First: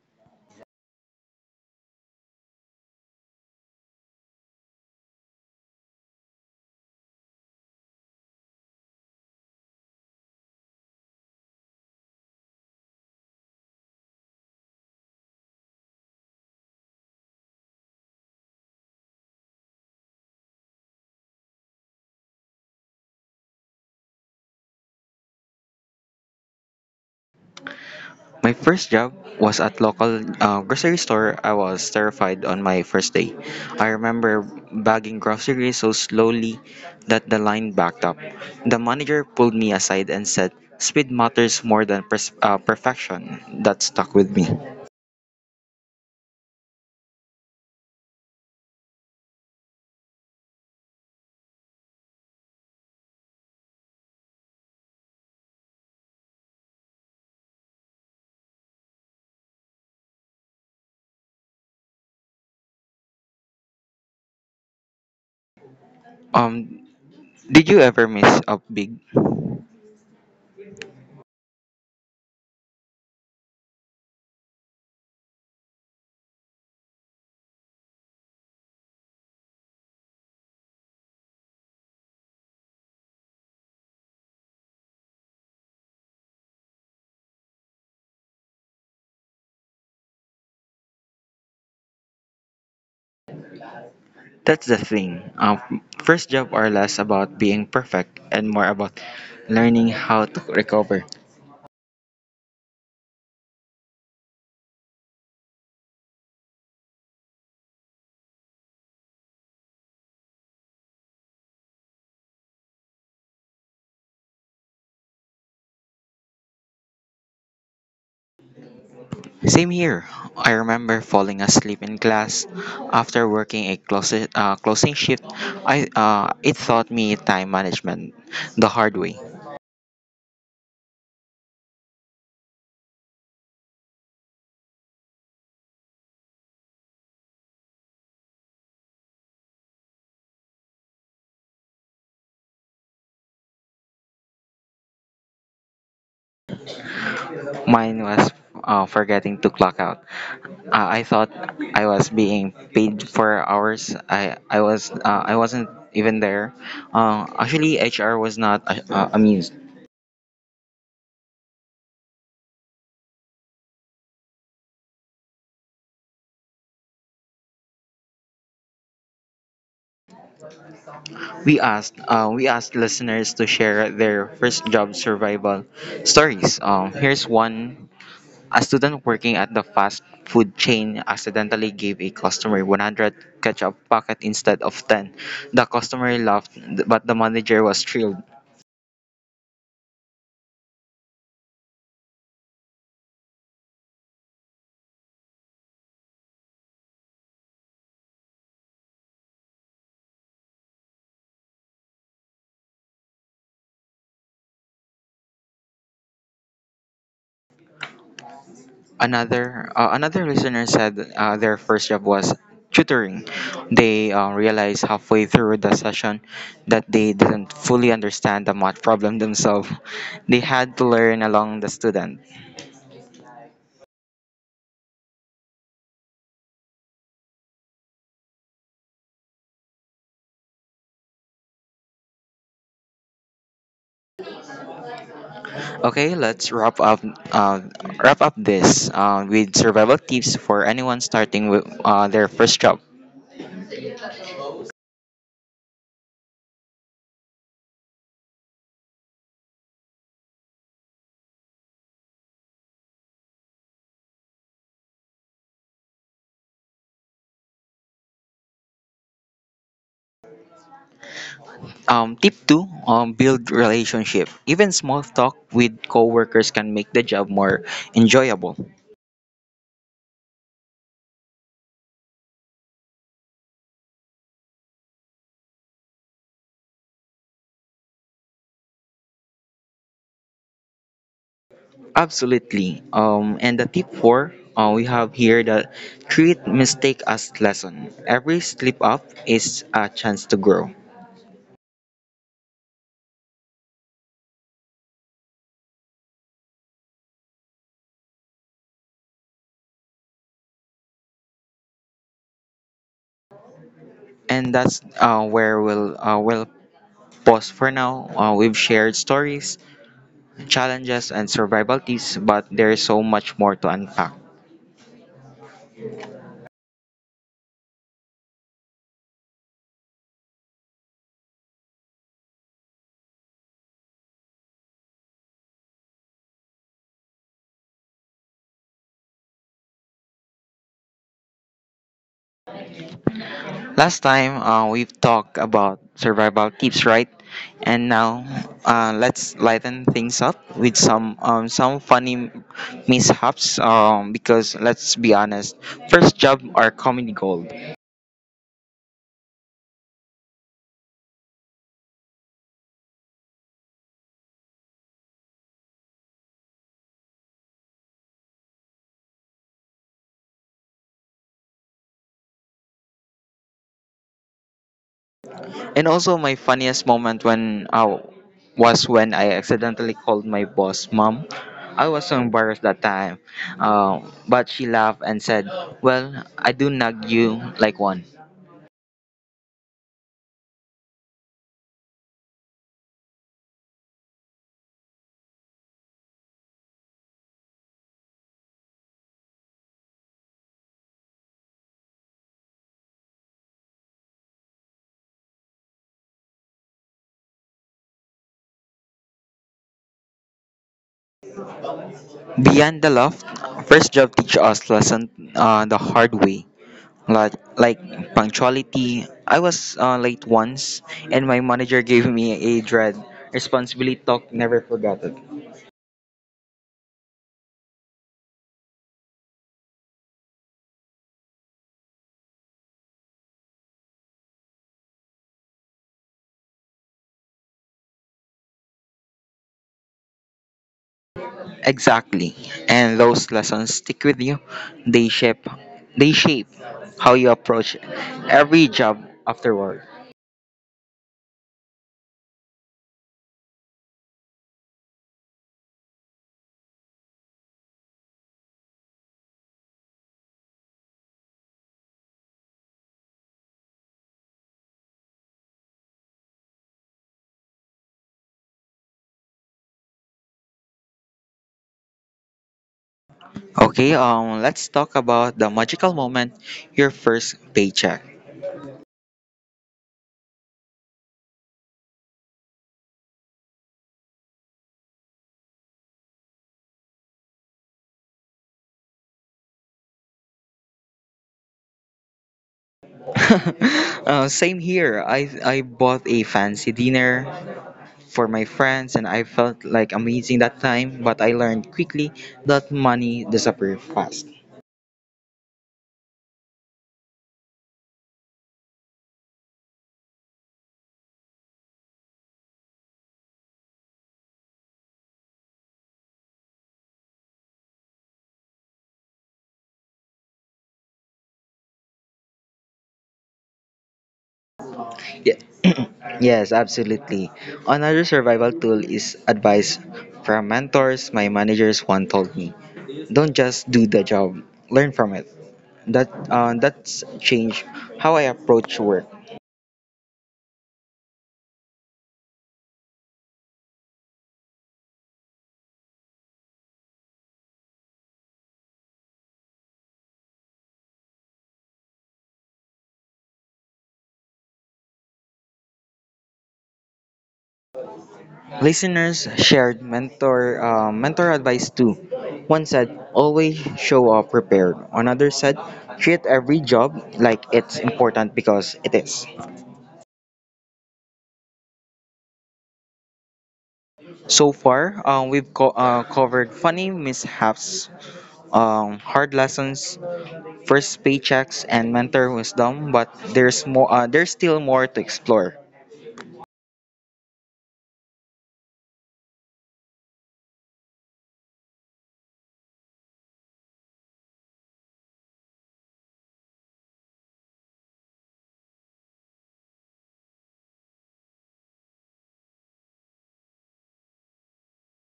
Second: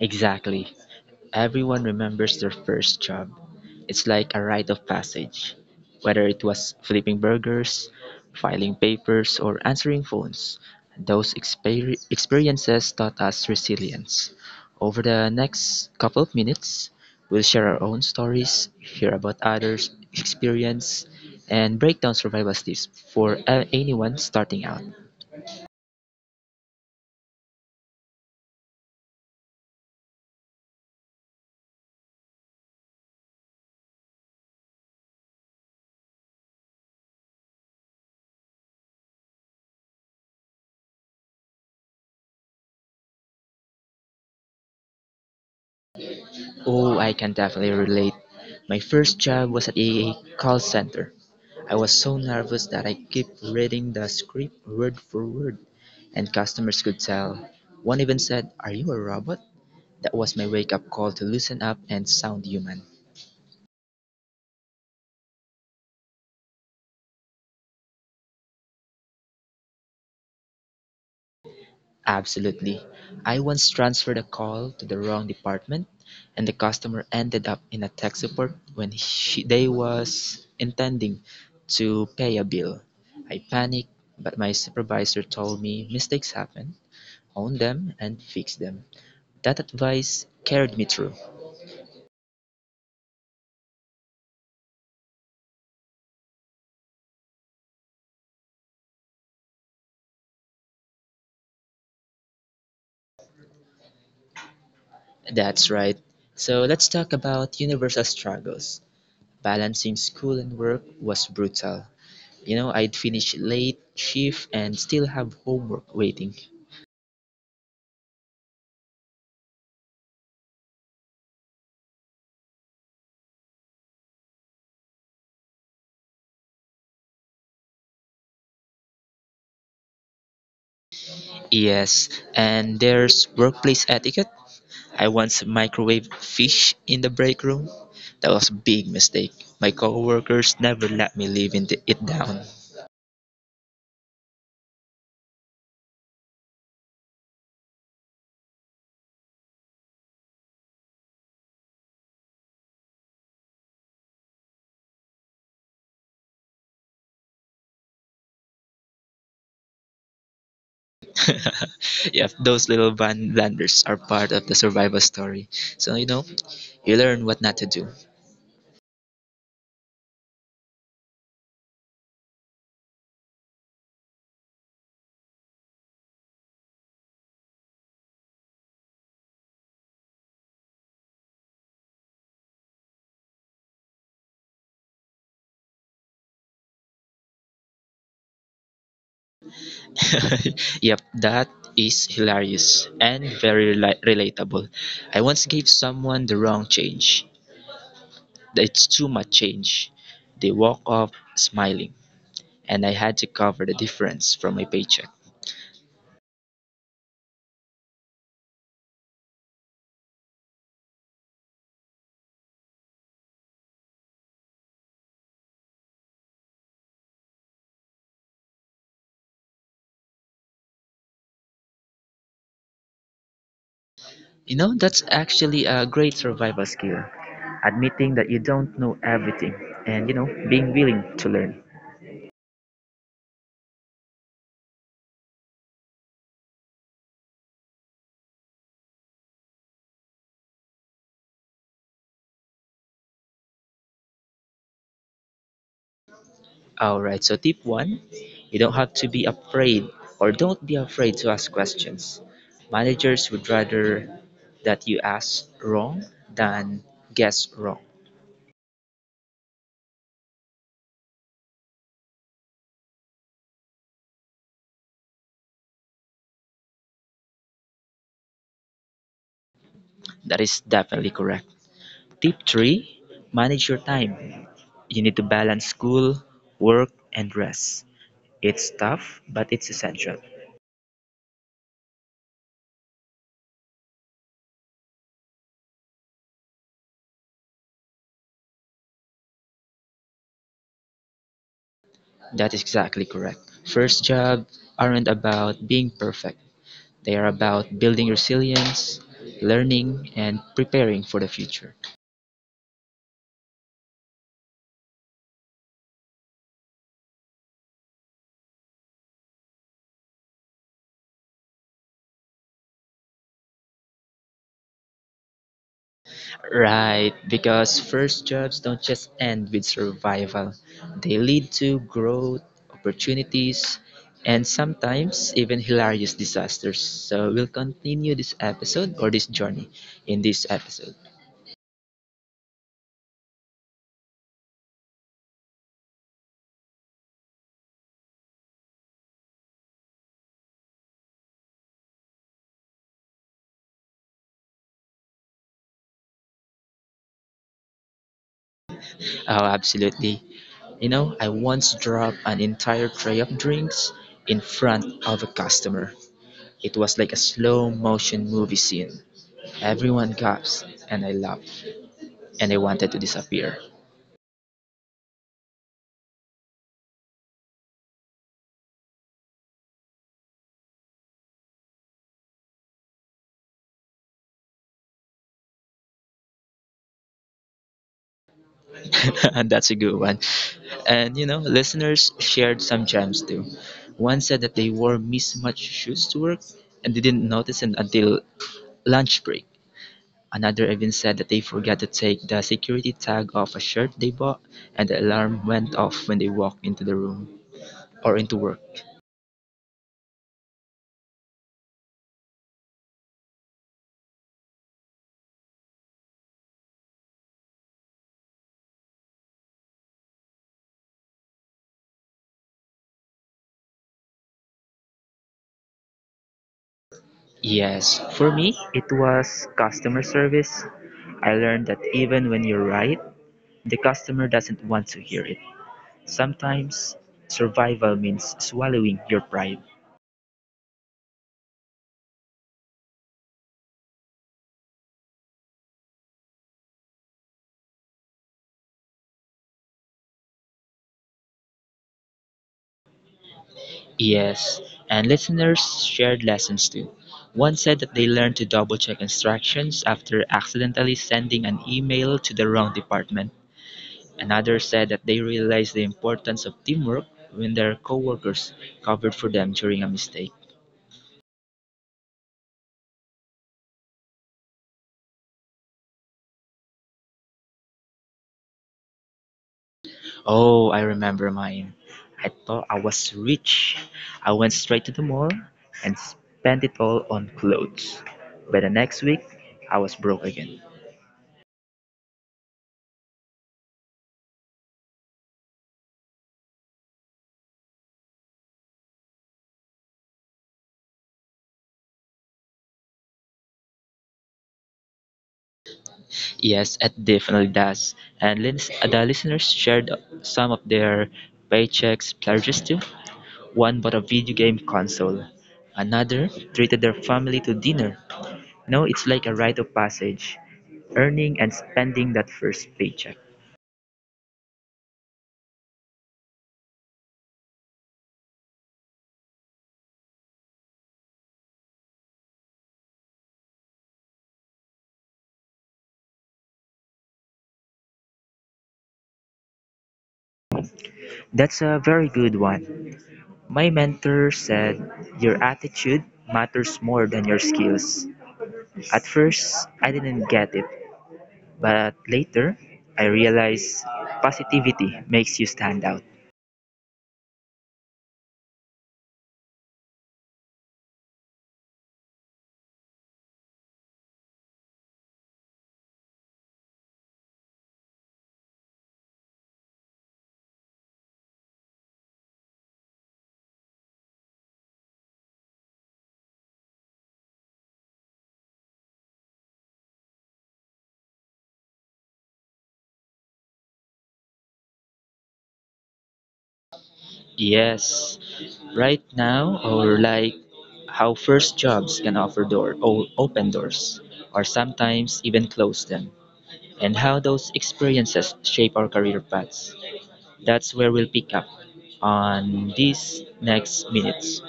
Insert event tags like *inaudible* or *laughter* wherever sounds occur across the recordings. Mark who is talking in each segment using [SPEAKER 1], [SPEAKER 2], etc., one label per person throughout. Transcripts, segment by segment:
[SPEAKER 1] Exactly. Everyone remembers their first job. It's like a rite of passage. Whether it was flipping burgers, filing papers, or answering phones, those experiences taught us resilience. Over the next couple of minutes, we'll share our own stories, hear about others' experience, and break down survival tips for anyone starting out.
[SPEAKER 2] My first job was at local grocery store. I was terrified on my first day. I remember bagging groceries so slowly that the line backed up. The manager pulled me aside and said, "Speed matters more than perfection." That stuck with me.
[SPEAKER 1] Oh, I can definitely relate. My first job was at a call center. I was so nervous that I kept reading the script word for word, and customers could tell. One even said, "Are you a robot?" That was my wake up call to loosen up and sound human.
[SPEAKER 2] Um, did you ever miss up big?
[SPEAKER 1] Absolutely. I once transferred a call to the wrong department and the customer ended up in a tech support when she, they was intending to pay a bill. I panicked, but my supervisor told me mistakes happen, own them and fix them. That advice carried me through.
[SPEAKER 2] That's the thing. First job are less about being perfect and more about learning how to recover.
[SPEAKER 1] That's right. So let's talk about universal struggles. Balancing school and work was brutal. You know, I'd finish late shift and still have homework waiting.
[SPEAKER 2] Same here. I remember falling asleep in class after working a closing shift. I It taught me time management the hard way.
[SPEAKER 1] Yes, and there's workplace etiquette. I once microwaved fish in the break room. That was a big mistake. My coworkers never let me leave in the, it down.
[SPEAKER 2] Mine was forgetting to clock out. I thought I was being paid for hours. I was I wasn't even there. Actually, HR was not amused.
[SPEAKER 1] *laughs* Yeah, those little van blunders are part of the survival story. So you know, you learn what not to do.
[SPEAKER 2] We asked listeners to share their first job survival stories. Here's one. A student working at the fast food chain accidentally gave a customer 100 ketchup packet instead of 10. The customer laughed, but the manager was thrilled.
[SPEAKER 1] *laughs* Yep, that is hilarious and very relatable. I once gave someone the wrong change. It's too much change. They walk off smiling, and I had to cover the difference from my paycheck.
[SPEAKER 2] Another listener said their first job was tutoring. They realized halfway through the session that they didn't fully understand the math problem themselves. They had to learn along the student.
[SPEAKER 1] You know, that's actually a great survival skill. Admitting that you don't know everything and, you know, being willing to learn.
[SPEAKER 2] Okay, let's uh, wrap up this with survival tips for anyone starting with their first job.
[SPEAKER 1] Alright, so tip one, you don't have to be afraid or don't be afraid to ask questions. Managers would rather that you ask wrong than guess wrong.
[SPEAKER 2] Tip two: build relationship. Even small talk with coworkers can make the job more enjoyable.
[SPEAKER 1] That is definitely correct. Tip three, manage your time. You need to balance school, work, and rest. It's tough, but it's essential.
[SPEAKER 2] Absolutely. And the tip four: we have here that treat mistake as lesson. Every slip up is a chance to grow.
[SPEAKER 1] That is exactly correct. First jobs aren't about being perfect. They are about building resilience, learning, and preparing for the future.
[SPEAKER 2] And that's where we'll pause for now. We've shared stories challenges and survival tips, but there's so much more to unpack.
[SPEAKER 1] Right, because first jobs don't just end with survival. They lead to growth, opportunities, and sometimes even hilarious disasters. So we'll continue this episode or this journey in this episode.
[SPEAKER 2] Last time we've talked about survival tips, right? And now let's lighten things up with some funny mishaps. Because let's be honest, first job are comedy gold.
[SPEAKER 1] Oh, absolutely. You know, I once dropped an entire tray of drinks in front of a customer. It was like a slow motion movie scene. Everyone gasped and I laughed and I wanted to disappear.
[SPEAKER 2] And also my funniest moment when was when I accidentally called my boss mom. I was so embarrassed that time. But she laughed and said, "Well, I do nag you like one."
[SPEAKER 1] *laughs* And that's a good one. And you know, listeners shared some gems too. One said that they wore mismatched shoes to work and they didn't notice it until lunch break. Another even said that they forgot to take the security tag off a shirt they bought and the alarm went off when they walked into the room or into work.
[SPEAKER 2] Beyond the loft, first job teach us lesson, the hard way. Like punctuality. I was late once and my manager gave me a dread. Responsibility talk never forgot it.
[SPEAKER 1] Yes, for me, it was customer service. I learned that even when you're right, the customer doesn't want to hear it. Sometimes survival means swallowing your pride.
[SPEAKER 2] Exactly. And those lessons stick with you. They shape they shape how you approach every job afterward.
[SPEAKER 1] Yes, and listeners shared lessons too. One said that they learned to double check instructions after accidentally sending an email to the wrong department. Another said that they realized the importance of teamwork when their coworkers covered for them during a mistake.
[SPEAKER 2] Okay, um, let's talk about the magical moment, your first paycheck.
[SPEAKER 1] Oh, I remember mine. I thought I was rich. I went straight to the mall and spent it all on clothes. By the next week, I was broke again.
[SPEAKER 2] *laughs* Same here. I bought a fancy dinner for my friends and I felt like amazing that time, but I learned quickly that money disappears fast.
[SPEAKER 1] Yes, it definitely does. And the listeners shared some of their paychecks pledges too. One bought a video game console. Another treated their family to dinner. No, it's like a rite of passage, earning and spending that first paycheck.
[SPEAKER 2] Ye- *clears throat* Yes, absolutely. Another survival tool is advice from mentors. My managers one told me, "Don't just do the job. Learn from it." That's changed how I approach work.
[SPEAKER 1] That's a very good one. My mentor said, "Your attitude matters more than your skills." At first, I didn't get it, but later, I realized positivity makes you stand out.
[SPEAKER 2] Listeners shared mentor advice too. One said, "Always show up prepared." Another said, "Treat every job like it's important because it is." So far, we've covered funny mishaps, hard lessons, first paychecks, and mentor wisdom. But there's more. There's still more to explore.
[SPEAKER 1] Yes, right now, or like how first jobs can offer door, open doors, or sometimes even close them, and how those experiences shape our career paths. That's where we'll pick up on these next minutes.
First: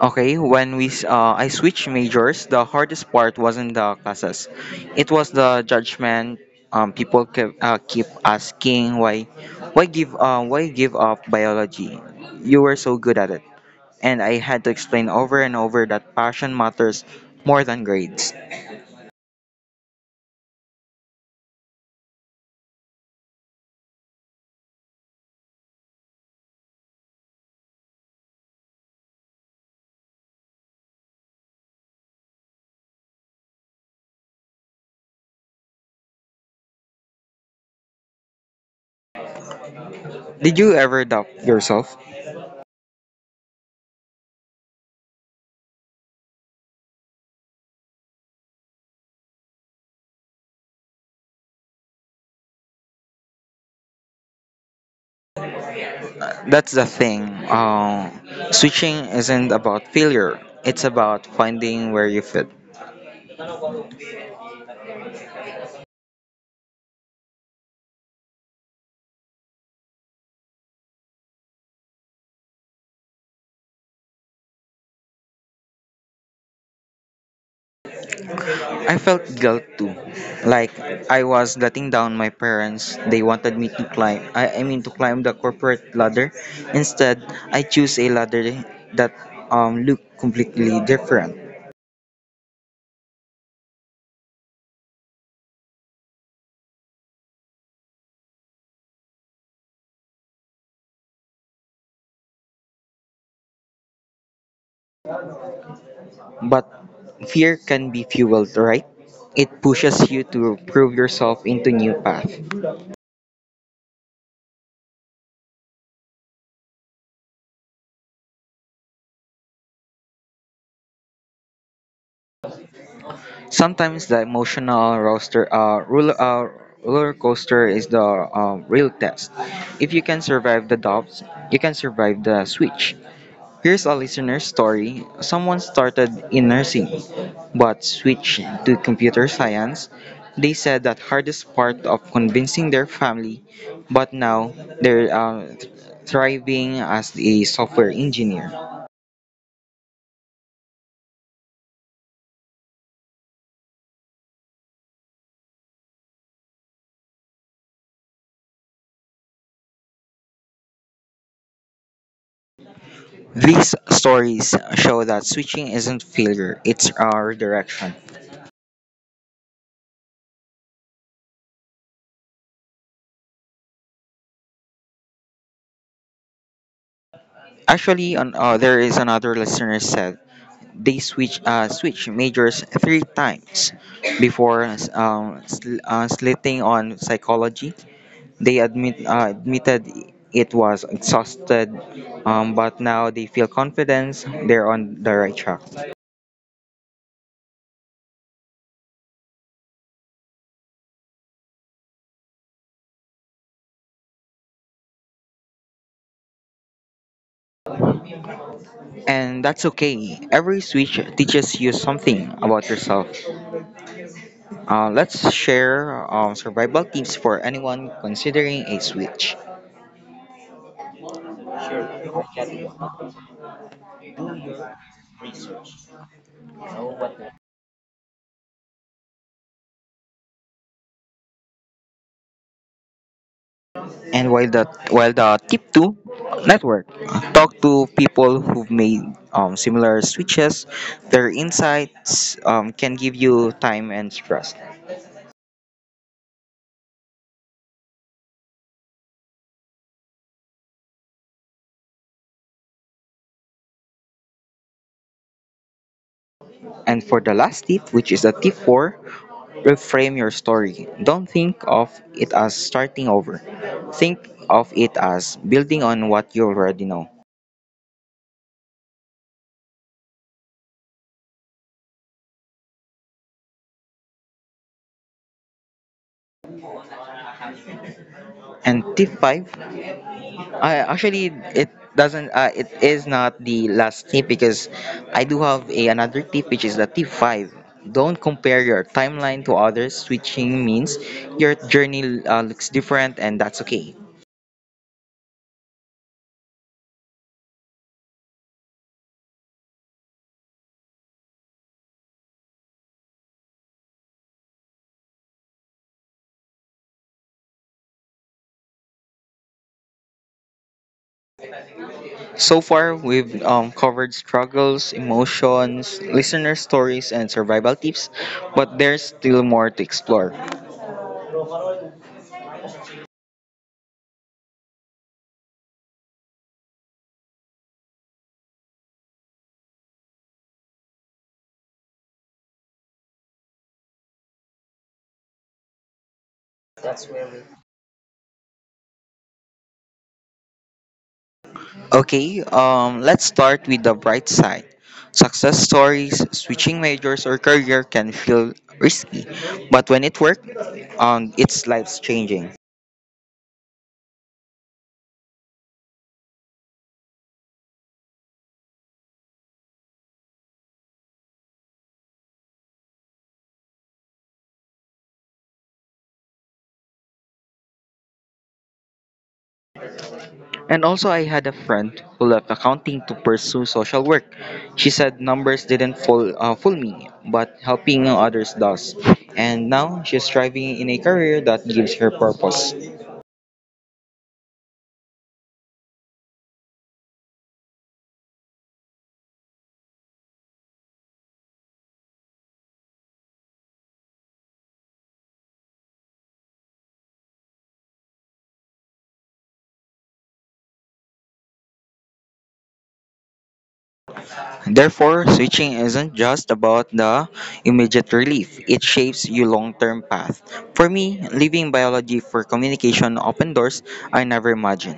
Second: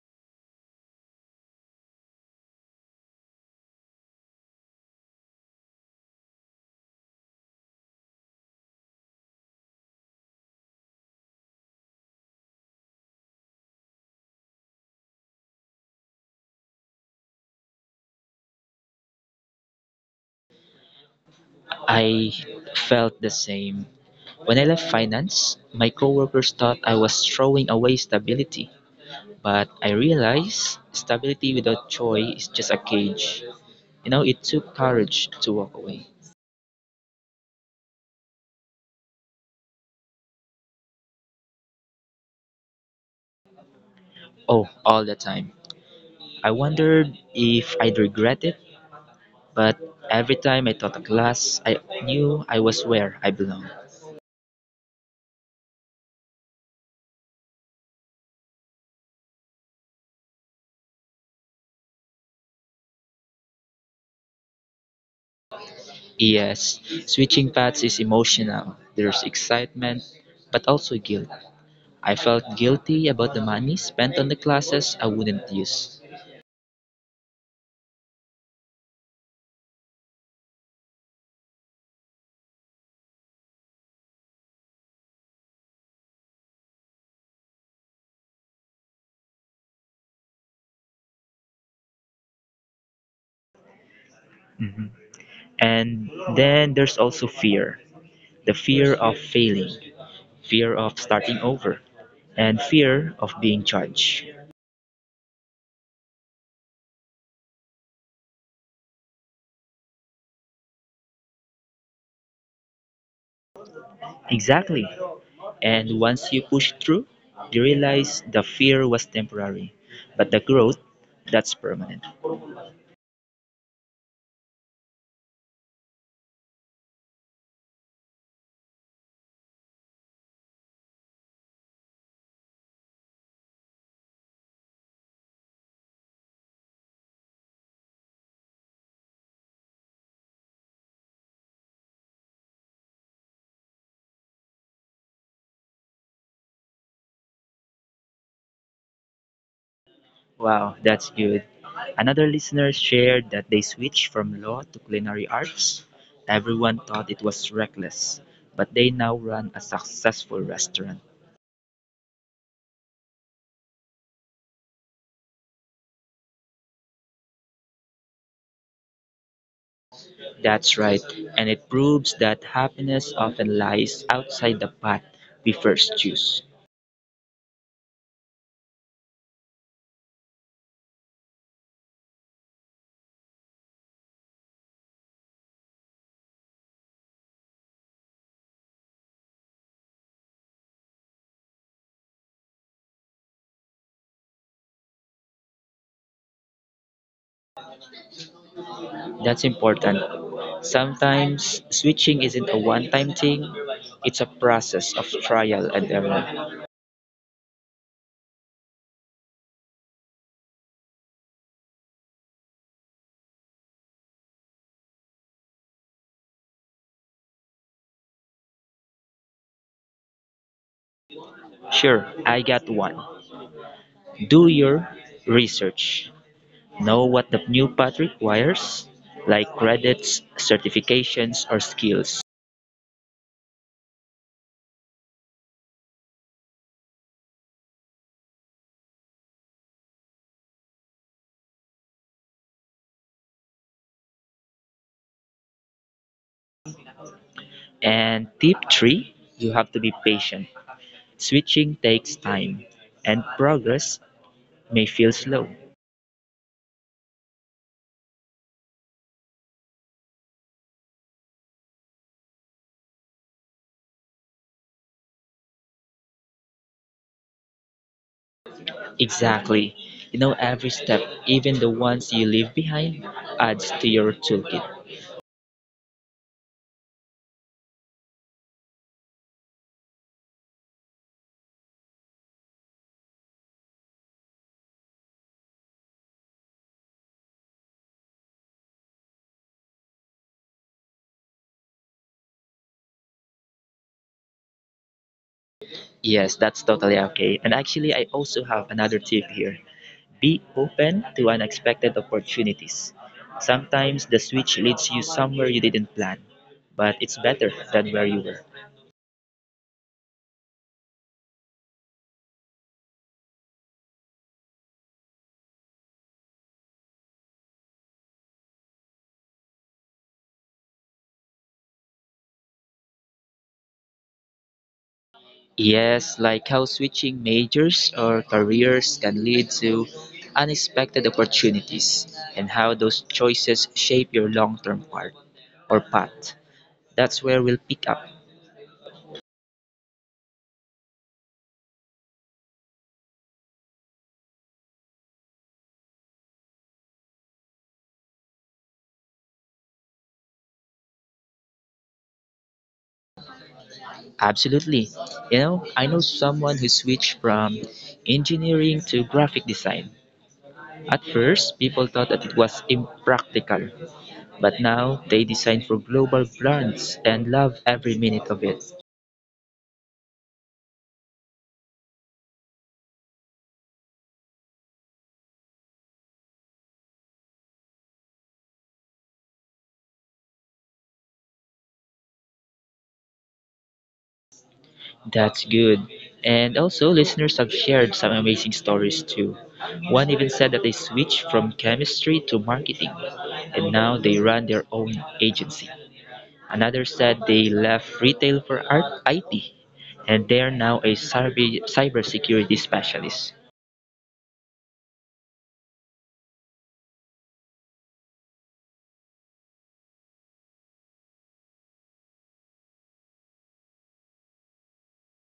[SPEAKER 2] Okay, I switched majors, the hardest part wasn't the classes. It was the judgment. People keep asking why, why give up biology? You were so good at it, and I had to explain over and over that passion matters more than grades.
[SPEAKER 1] I felt the same. When I left finance, my coworkers thought I was throwing away stability. But I realized stability without joy is just a cage. You know, it took courage to walk away.
[SPEAKER 2] Did you ever doubt yourself?
[SPEAKER 1] Oh, all the time. I wondered if I'd regret it, but every time I thought a glass, I knew I was where I belonged.
[SPEAKER 2] That's the thing. Switching isn't about failure, it's about finding where you fit.
[SPEAKER 1] Yes, switching paths is emotional. There's excitement, but also guilt. I felt guilty about the money spent on the classes I wouldn't use.
[SPEAKER 2] I felt guilt too. Like I was letting down my parents. They wanted me to climb I mean to climb the corporate ladder. Instead, I choose a ladder that um, looked completely different.
[SPEAKER 1] Mhm. And then there's also fear, the fear of failing, fear of starting over, and fear of being judged.
[SPEAKER 2] But fear can be fueled, right? It pushes you to prove yourself into new path.
[SPEAKER 1] Exactly. And once you push through, you realize the fear was temporary, but the growth, that's permanent.
[SPEAKER 2] Sometimes the emotional roller coaster is the real test. If you can survive the doubts, you can survive the switch. Here's a listener's story. Someone started in nursing, but switched to computer science. They said that hardest part of convincing their family, but now they're thriving as a software engineer.
[SPEAKER 1] Wow, that's good. Another listener shared that they switched from law to culinary arts. Everyone thought it was reckless, but they now run a successful restaurant.
[SPEAKER 2] These stories show that switching isn't failure, it's redirection.
[SPEAKER 1] That's right, and it proves that happiness often lies outside the path we first choose.
[SPEAKER 2] Actually, there is another listener said they switch switch majors three times before slitting on psychology. They admit admitted it was exhausted, but now they feel confidence they're on the right track.
[SPEAKER 1] That's important. Sometimes switching isn't a one time thing, it's a process of trial and error.
[SPEAKER 2] And that's okay. Every switch teaches you something about yourself. Let's share survival tips for anyone considering a switch.
[SPEAKER 1] Sure, I got one. Do your research. Know what the new path requires, like credits, certifications, or skills.
[SPEAKER 2] And while the tip two, network. Talk to people who've made similar switches. Their insights can give you time and trust.
[SPEAKER 1] And tip three, you have to be patient. Switching takes time, and progress may feel slow.
[SPEAKER 2] And for the last tip, which is the tip four, reframe your story. Don't think of it as starting over. Think of it as building on what you already know.
[SPEAKER 1] Exactly. You know, every step, even the ones you leave behind, adds to your toolkit.
[SPEAKER 2] And tip 5. Actually, it doesn't. It is not the last tip because I do have a, another tip, which is the tip five. Don't compare your timeline to others. Switching means your journey looks different, and that's okay.
[SPEAKER 1] Yes, that's totally okay. And actually, I also have another tip here. Be open to unexpected opportunities. Sometimes the switch leads you somewhere you didn't plan, but it's better than where you were.
[SPEAKER 2] So far, we've covered struggles, emotions, listener stories, and survival tips, but there's still more to explore.
[SPEAKER 1] Yes, like how switching majors or careers can lead to unexpected opportunities and how those choices shape your long term part or path. That's where we'll pick up.
[SPEAKER 2] Okay, let's start with the bright side. Success stories, switching majors or career can feel risky, but when it worked, it's life changing.
[SPEAKER 1] Absolutely. You know, I know someone who switched from engineering to graphic design. At first, people thought that it was impractical, but now they design for global brands and love every minute of it.
[SPEAKER 2] And also, I had a friend who left accounting to pursue social work. She said numbers didn't fool me, but helping others does. And now she's thriving in a career that gives her purpose.
[SPEAKER 1] That's good. And also, listeners have shared some amazing stories too. One even said that they switched from chemistry to marketing, and now they run their own agency. Another said they left retail for art IT, and they are now a cybersecurity specialist.
[SPEAKER 2] Therefore, switching isn't just about the immediate relief, it shapes your long term path. For me, leaving biology for communication opened doors I never imagined.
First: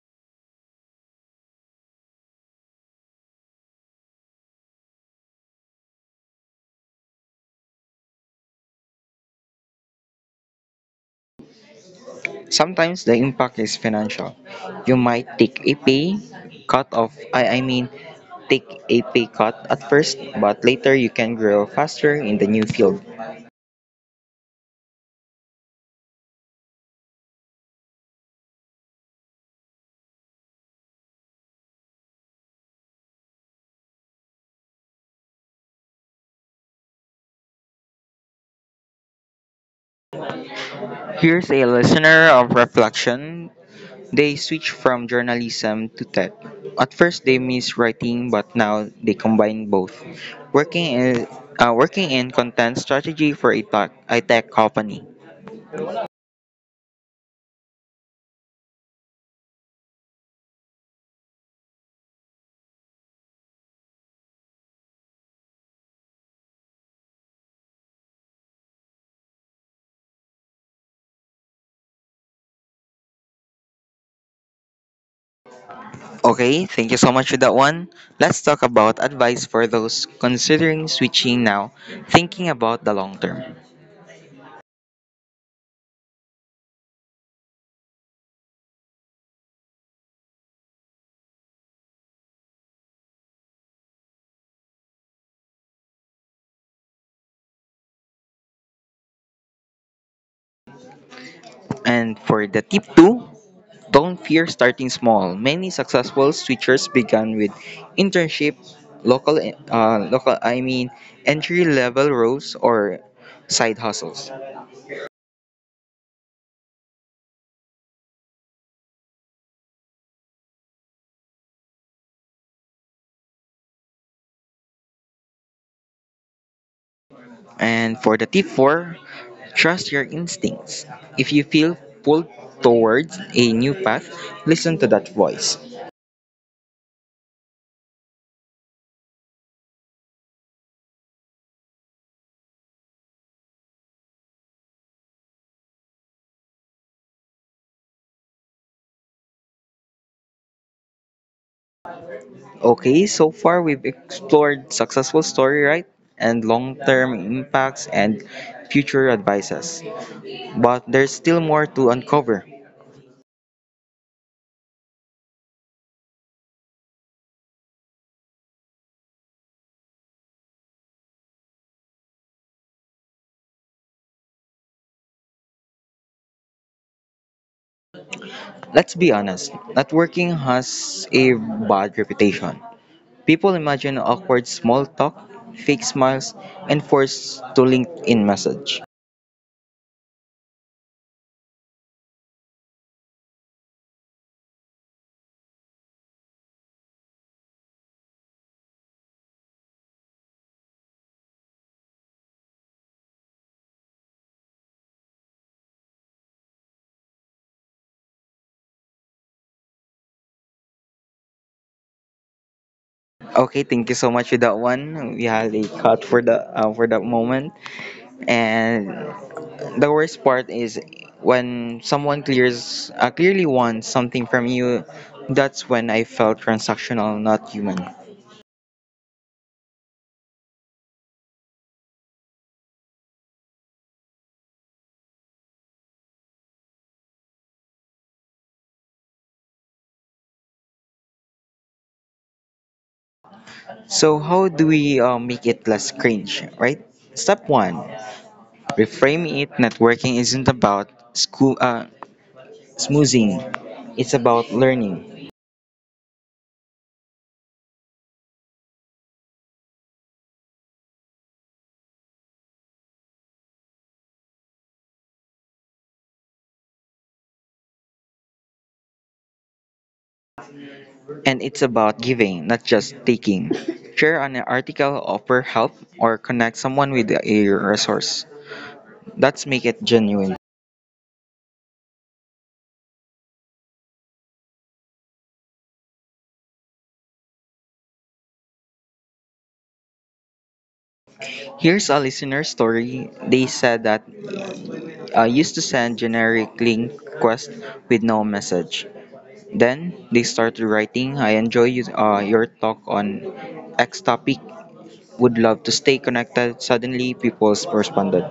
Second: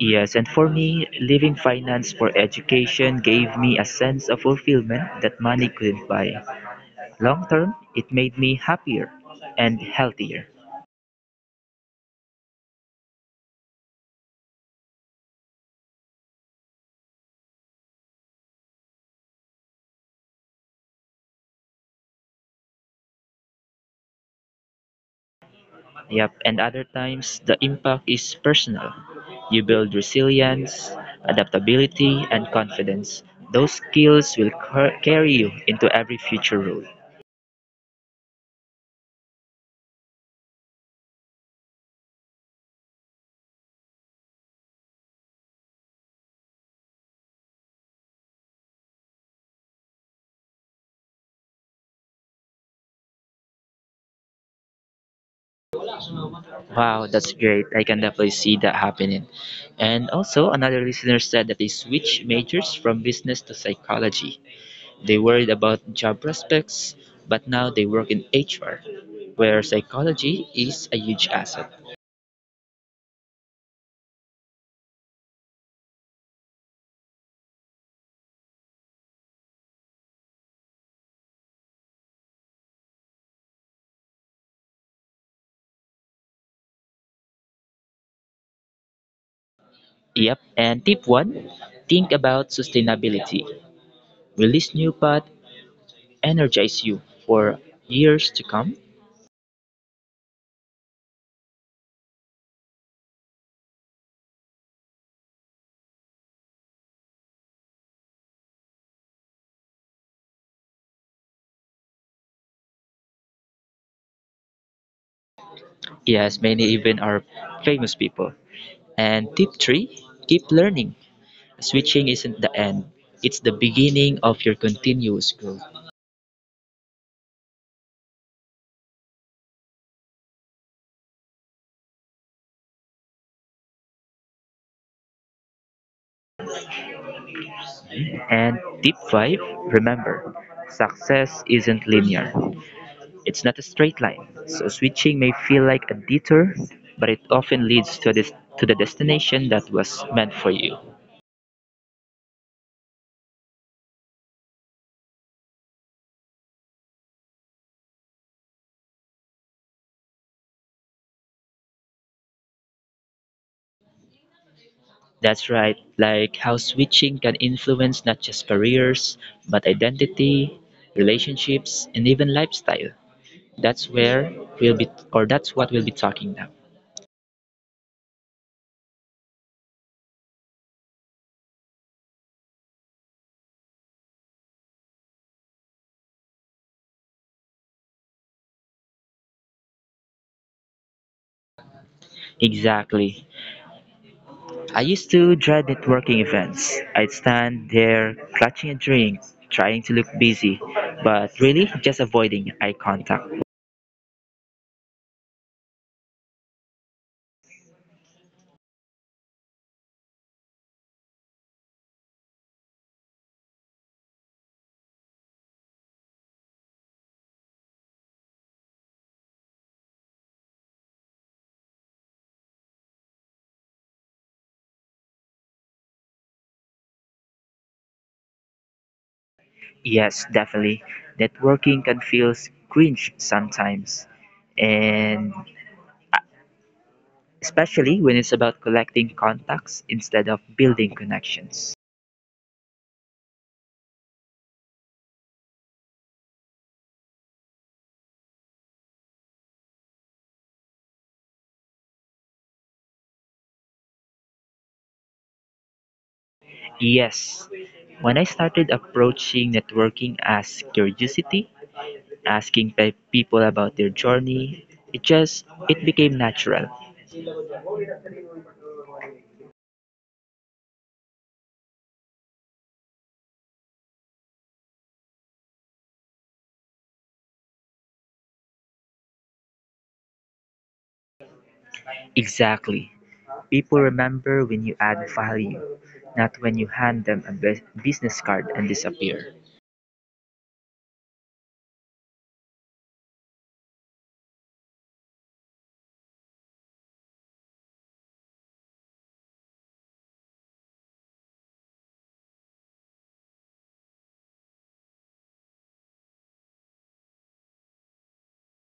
[SPEAKER 1] Yes, and for me, leaving finance for education gave me a sense of fulfillment that money couldn't buy. Long term, it made me happier and healthier.
[SPEAKER 2] Sometimes the impact is financial. You might take a pay cut off, I mean, take a pay cut at first, but later you can grow faster in the new field.
[SPEAKER 1] Yep, and other times, the impact is personal. You build resilience, adaptability, and confidence. Those skills will carry you into every future role.
[SPEAKER 2] Here's a listener of reflection. They switched from journalism to tech. At first they missed writing but now they combine both, working in, working in content strategy for a tech company.
[SPEAKER 1] Wow, that's great. I can definitely see that happening. And also, another listener said that they switched majors from business to psychology. They worried about job prospects, but now they work in HR, where psychology is a huge asset.
[SPEAKER 2] Okay, thank you so much for that one. Let's talk about advice for those considering switching now, thinking about the long term.
[SPEAKER 1] Yep, and tip one, think about sustainability. Will this new path energize you for years to come?
[SPEAKER 2] And for the tip 2, don't fear starting small. Many successful switchers began with internship, local, uh, local I mean, entry level roles or side hustles.
[SPEAKER 1] Yes, many even are famous people. And tip three, keep learning. Switching isn't the end, it's the beginning of your continuous growth.
[SPEAKER 2] And for the tip four, trust your instincts. If you feel pulled towards a new path, listen to that voice.
[SPEAKER 1] And tip five, remember, success isn't linear. It's not a straight line, so switching may feel like a detour, but it often leads to this to the destination that was meant for you.
[SPEAKER 2] Okay, so far we've explored successful story, right? And long-term impacts and future advices. But there's still more to uncover.
[SPEAKER 1] That's right, like how switching can influence not just careers, but identity, relationships, and even lifestyle. That's where we'll be, or that's what we'll be talking now.
[SPEAKER 2] Let's be honest, networking has a bad reputation. People imagine awkward small talk, fake smiles, and forced to LinkedIn message.
[SPEAKER 1] Exactly. I used to dread networking events. I'd stand there clutching a drink, trying to look busy, but really just avoiding eye contact.
[SPEAKER 2] Okay, thank you so much for that one. We had a cut for the for that moment, and the worst part is when someone clears clearly wants something from you. That's when I felt transactional, not human.
[SPEAKER 1] Yes, definitely. Networking can feel cringe sometimes, and especially when it's about collecting contacts instead of building connections.
[SPEAKER 2] So how do we make it less cringe, right? Step one: reframe it. Networking isn't about smoozing, it's about learning.
[SPEAKER 1] Yes, when I started approaching networking as curiosity, asking people about their journey, it just it became natural.
[SPEAKER 2] And it's about giving, not just taking. Share an article, offer help, or connect someone with a resource. Let's make it genuine.
[SPEAKER 1] Exactly. People remember when you add value, not when you hand them a business card and disappear.
[SPEAKER 2] Here's a listener story. They said that I used to send generic link requests with no message. Then they started writing, "I enjoy your talk on X topic. Would love to stay connected." Suddenly, people responded.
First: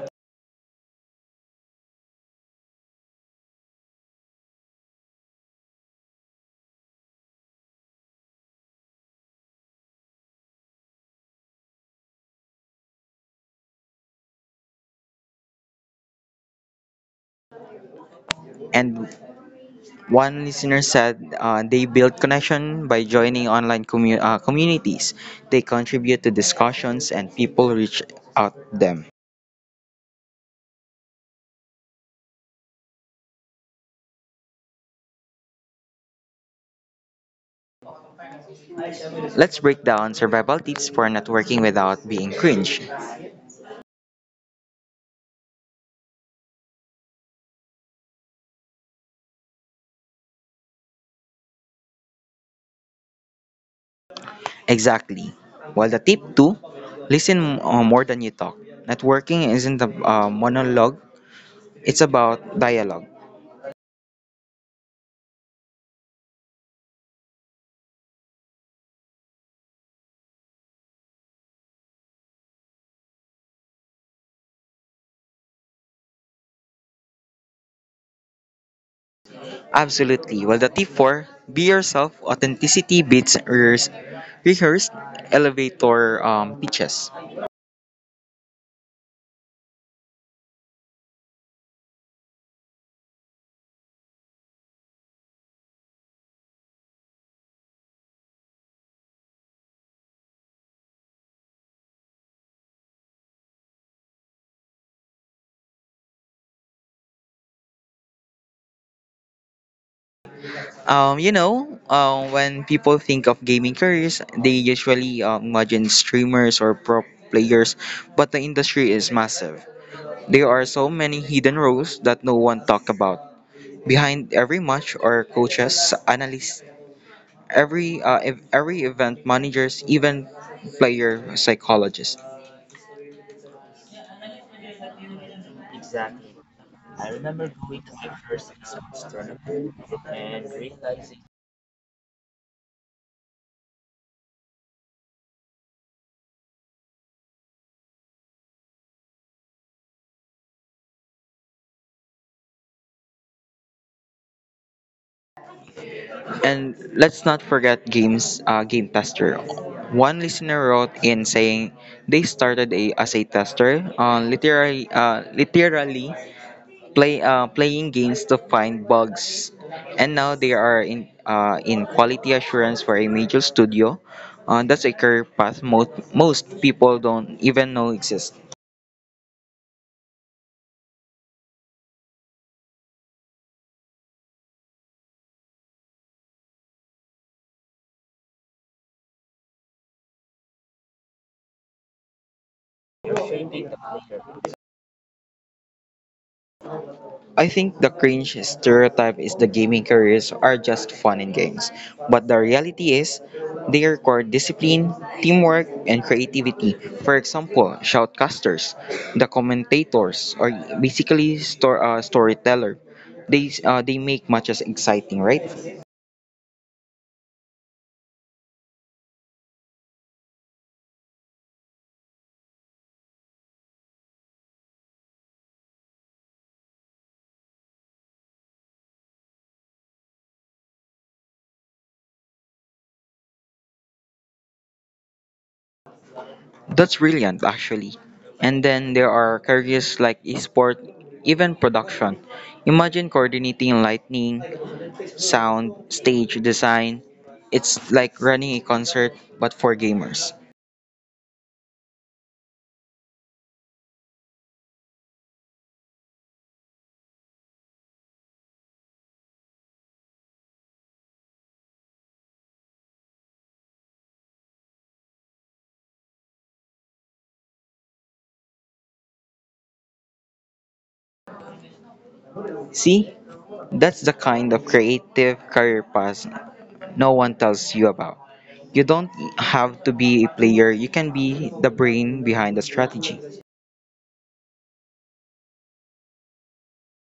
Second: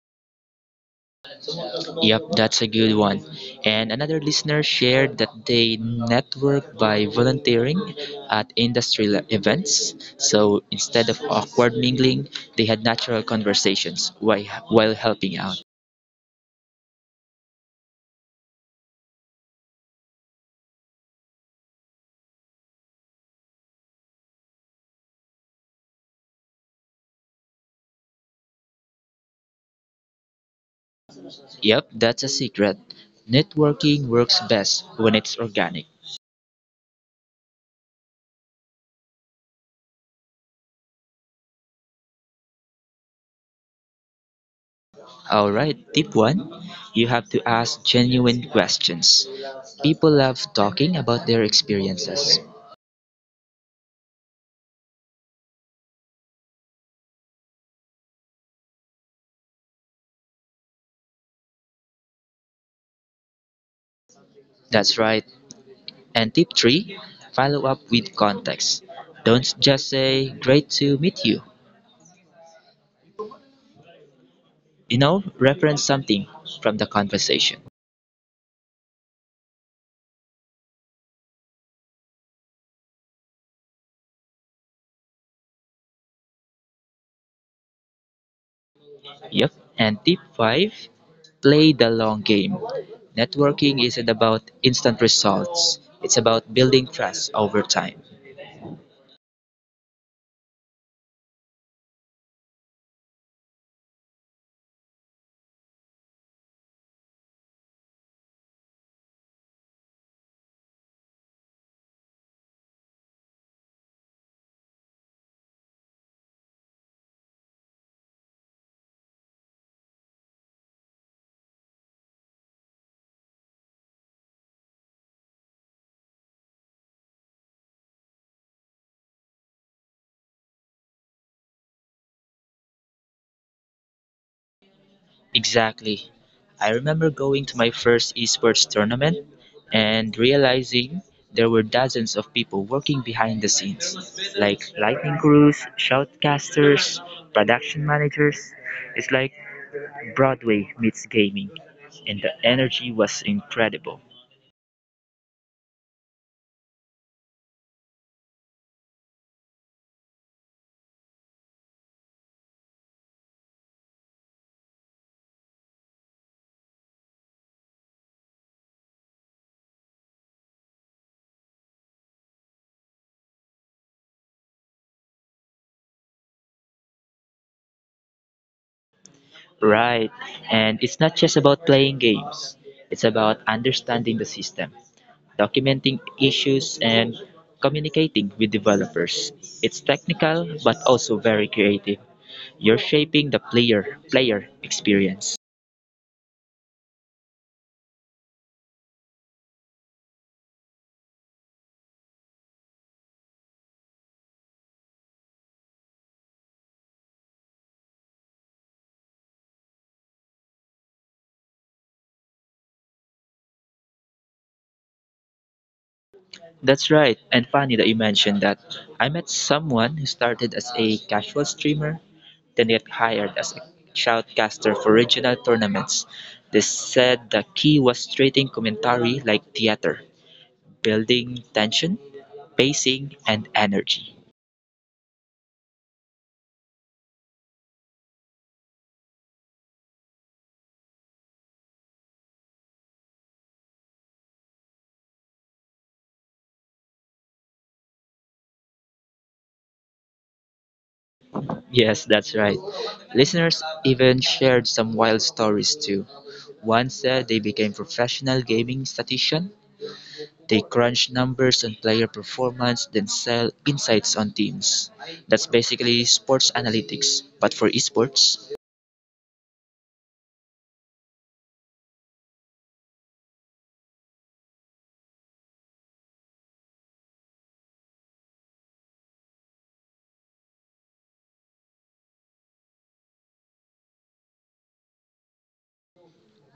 [SPEAKER 1] Yep, that's a good one. And another listener shared that they network by volunteering at industry events. So instead of awkward mingling, they had natural conversations while helping out.
[SPEAKER 2] And one listener said they build connection by joining online communities. They contribute to discussions and people reach out to them.
[SPEAKER 1] Yep, that's a secret. Networking works best when it's organic.
[SPEAKER 2] Let's break down survival tips for networking without being cringe.
[SPEAKER 1] All right, tip one, you have to ask genuine questions. People love talking about their experiences.
[SPEAKER 2] Exactly. Well, the tip two, listen more than you talk. Networking isn't a monologue, it's about dialogue.
[SPEAKER 1] That's right. And tip three, follow up with context. Don't just say, "Great to meet you." You know, reference something from the conversation.
[SPEAKER 2] Absolutely. Well, the tip four, be yourself, authenticity beats rehearsed elevator pitches.
[SPEAKER 1] Yep. And tip five, play the long game. Networking isn't about instant results, it's about building trust over time.
[SPEAKER 2] When people think of gaming careers, they usually imagine streamers or pro players, but the industry is massive. There are so many hidden roles that no one talk about. Behind every match are coaches, analysts, every event managers, even player psychologists.
[SPEAKER 1] Exactly. I remember going to my first esports tournament and realizing there were dozens of people working behind the scenes, like lightning crews, shoutcasters, production managers. It's like Broadway meets gaming, and the energy was incredible.
[SPEAKER 2] And let's not forget game tester. One listener wrote in saying they started as a tester, literally playing games to find bugs, and now they are in quality assurance for a major studio. That's a career path most people don't even know exists.
[SPEAKER 1] Right. And it's not just about playing games, it's about understanding the system, documenting issues, and communicating with developers. It's technical but also very creative. You're shaping the player experience.
[SPEAKER 2] I think the cringe stereotype is the gaming careers are just fun and games. But the reality is, they require discipline, teamwork, and creativity. For example, shoutcasters, the commentators, or basically storyteller. They make matches exciting, right?
[SPEAKER 1] That's right. And funny that you mentioned that. I met someone who started as a casual streamer, then got hired as a shoutcaster for regional tournaments. They said the key was treating commentary like theater, building tension, pacing, and energy.
[SPEAKER 2] That's brilliant, actually. And then there are careers like esport, even production. Imagine coordinating lightning, sound, stage design. It's like running a concert but for gamers.
[SPEAKER 1] Yes, that's right. Listeners even shared some wild stories too. One said they became professional gaming statistician. They crunch numbers on player performance, then sell insights on teams. That's basically sports analytics, but for esports.
[SPEAKER 2] See? That's the kind of creative career path no one tells you about. You don't have to be a player, you can be the brain behind the strategy.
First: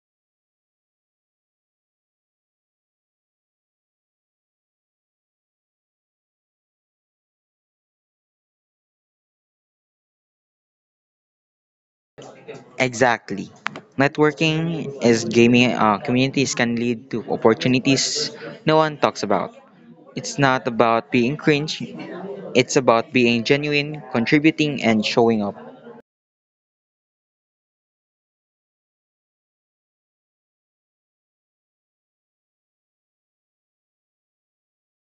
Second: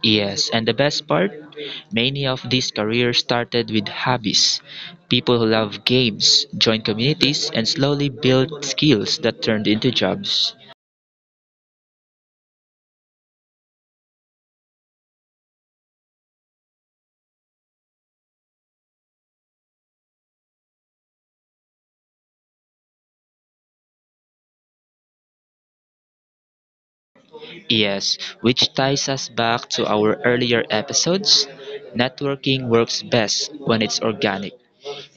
[SPEAKER 1] Yes, and the best part? Many of these careers started with hobbies. People who love games joined communities and slowly built skills that turned into jobs.
[SPEAKER 2] Exactly. Networking is gaming communities can lead to opportunities no one talks about. It's not about being cringe, it's about being genuine, contributing, and showing up.
[SPEAKER 1] Yes, which ties us back to our earlier episodes. Networking works best when it's organic.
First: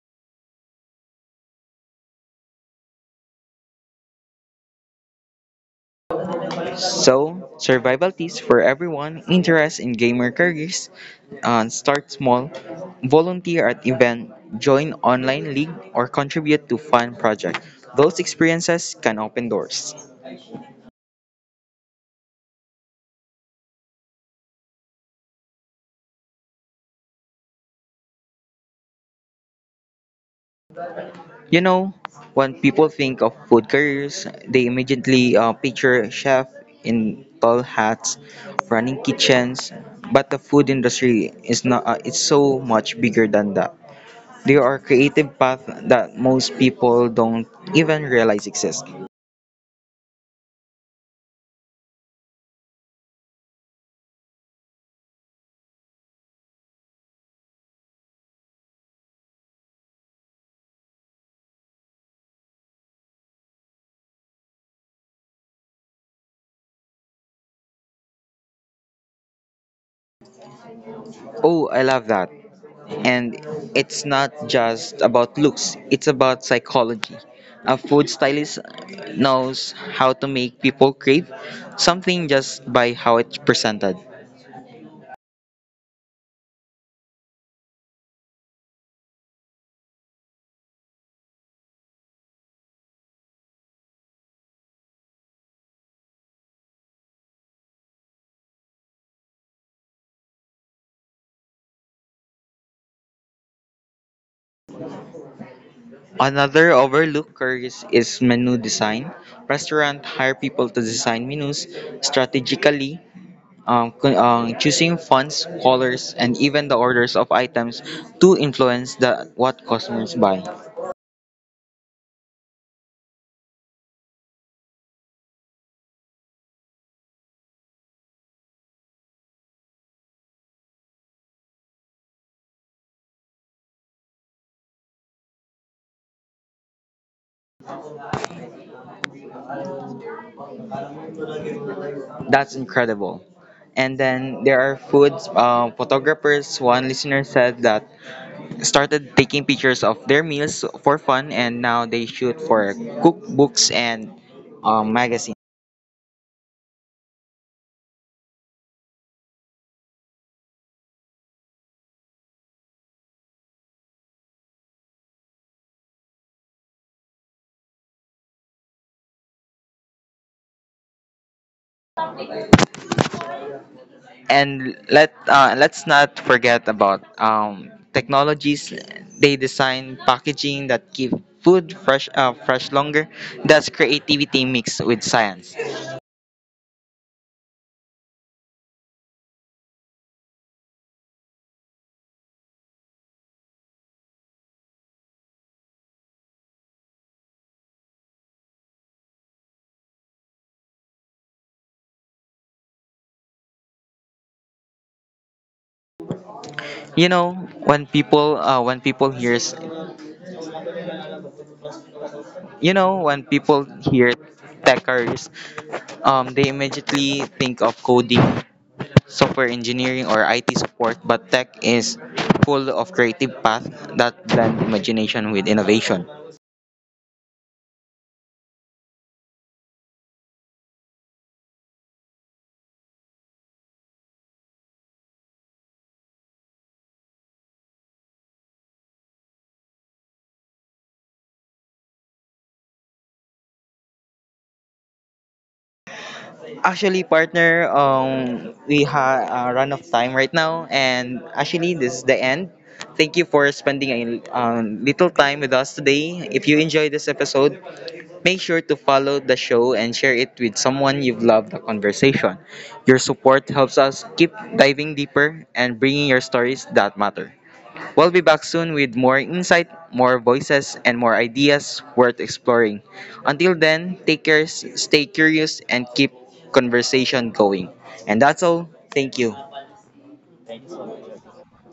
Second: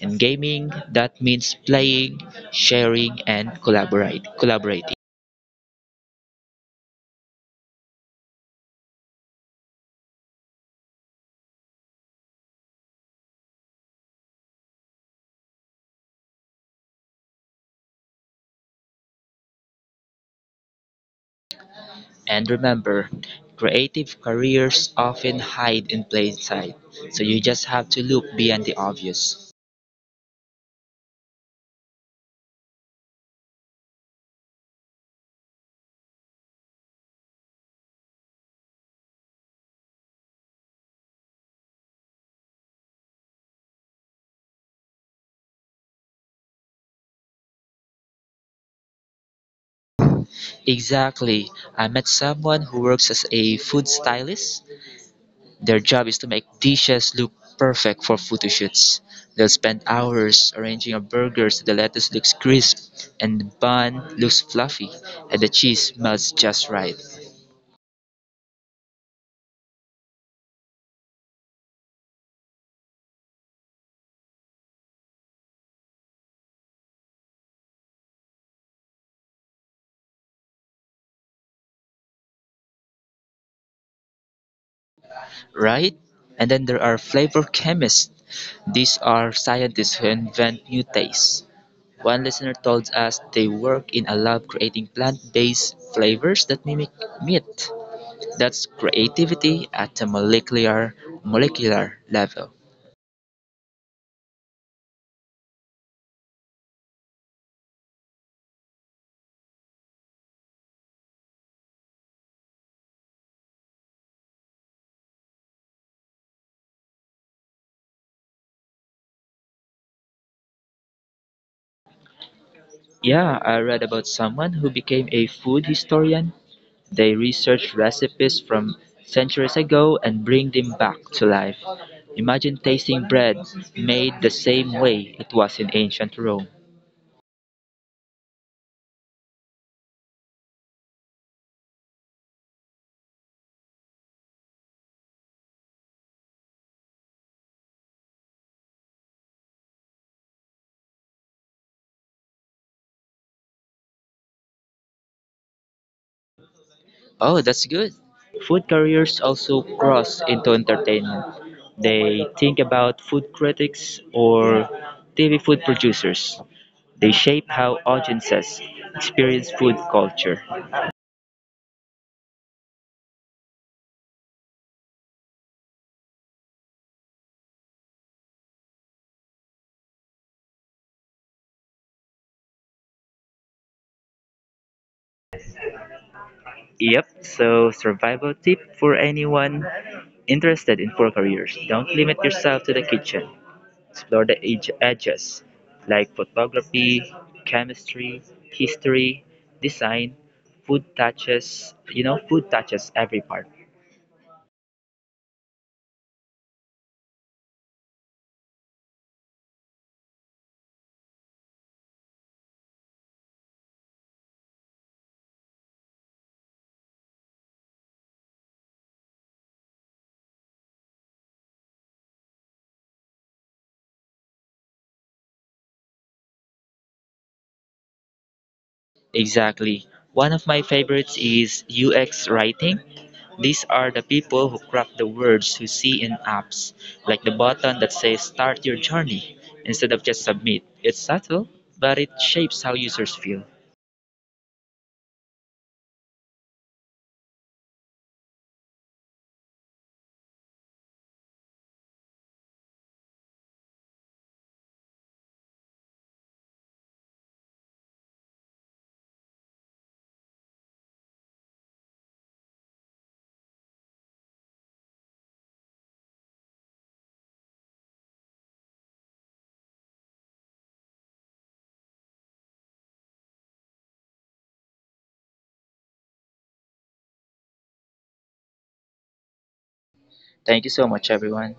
[SPEAKER 1] In gaming, that means playing, sharing, and collaborating.
[SPEAKER 2] So, survival tips for everyone interested in gamer careers. Start small, volunteer at event, join online league, or contribute to fun project. Those experiences can open doors.
[SPEAKER 1] And remember, creative careers often hide in plain sight, so you just have to look beyond the obvious.
[SPEAKER 2] You know, when people think of food careers, they immediately picture chef in tall hats, running kitchens. But the food industry is not. It's so much bigger than that. There are creative paths that most people don't even realize exist.
[SPEAKER 1] Exactly. I met someone who works as a food stylist. Their job is to make dishes look perfect for photo shoots. They'll spend hours arranging a burger so the lettuce looks crisp and the bun looks fluffy and the cheese smells just right.
[SPEAKER 2] Oh, I love that. And it's not just about looks, it's about psychology. A food stylist knows how to make people crave something just by how it's presented.
[SPEAKER 1] Right? And then there are flavor chemists. These are scientists who invent new tastes. One listener told us they work in a lab creating plant-based flavors that mimic meat. That's creativity at the molecular level.
[SPEAKER 2] Another overlooked career is menu design. Restaurants hire people to design menus strategically, choosing fonts, colors, and even the orders of items to influence the what customers buy.
[SPEAKER 1] Yeah, I read about someone who became a food historian. They research recipes from centuries ago and bring them back to life. Imagine tasting bread made the same way it was in ancient Rome.
[SPEAKER 2] That's incredible. And then there are food photographers. One listener said that started taking pictures of their meals for fun, and now they shoot for cookbooks and magazines.
[SPEAKER 1] Oh, that's good. Food careers also cross into entertainment. They think about food critics or TV food producers. They shape how audiences experience food culture.
[SPEAKER 2] And let's not forget about technologies. They design packaging that give food fresh fresh longer. That's creativity mixed with science.
[SPEAKER 1] Yep, so survival tip for anyone interested in food careers, don't limit yourself to the kitchen. Explore the edges, like photography, chemistry, history, design. Food touches, you know, food touches every part.
[SPEAKER 2] You know when people hears you know when people hear techers, they immediately think of coding, software engineering, or IT support, but tech is full of creative paths that blend imagination with innovation.
[SPEAKER 1] Exactly. One of my favorites is UX writing. These are the people who craft the words you see in apps, like the button that says "start your journey" instead of just "submit." It's subtle, but it shapes how users feel.
[SPEAKER 2] Actually, partner, we have a run of time right now, and actually, this is the end. Thank you for spending a little time with us today. If you enjoyed this episode, make sure to follow the show and share it with someone you've loved the conversation. Your support helps us keep diving deeper and bringing your stories that matter. We'll be back soon with more insight, more voices, and more ideas worth exploring. Until then, take care, stay curious, and keep conversation going. And that's all. Thank you.
[SPEAKER 1] Thank you so much, everyone.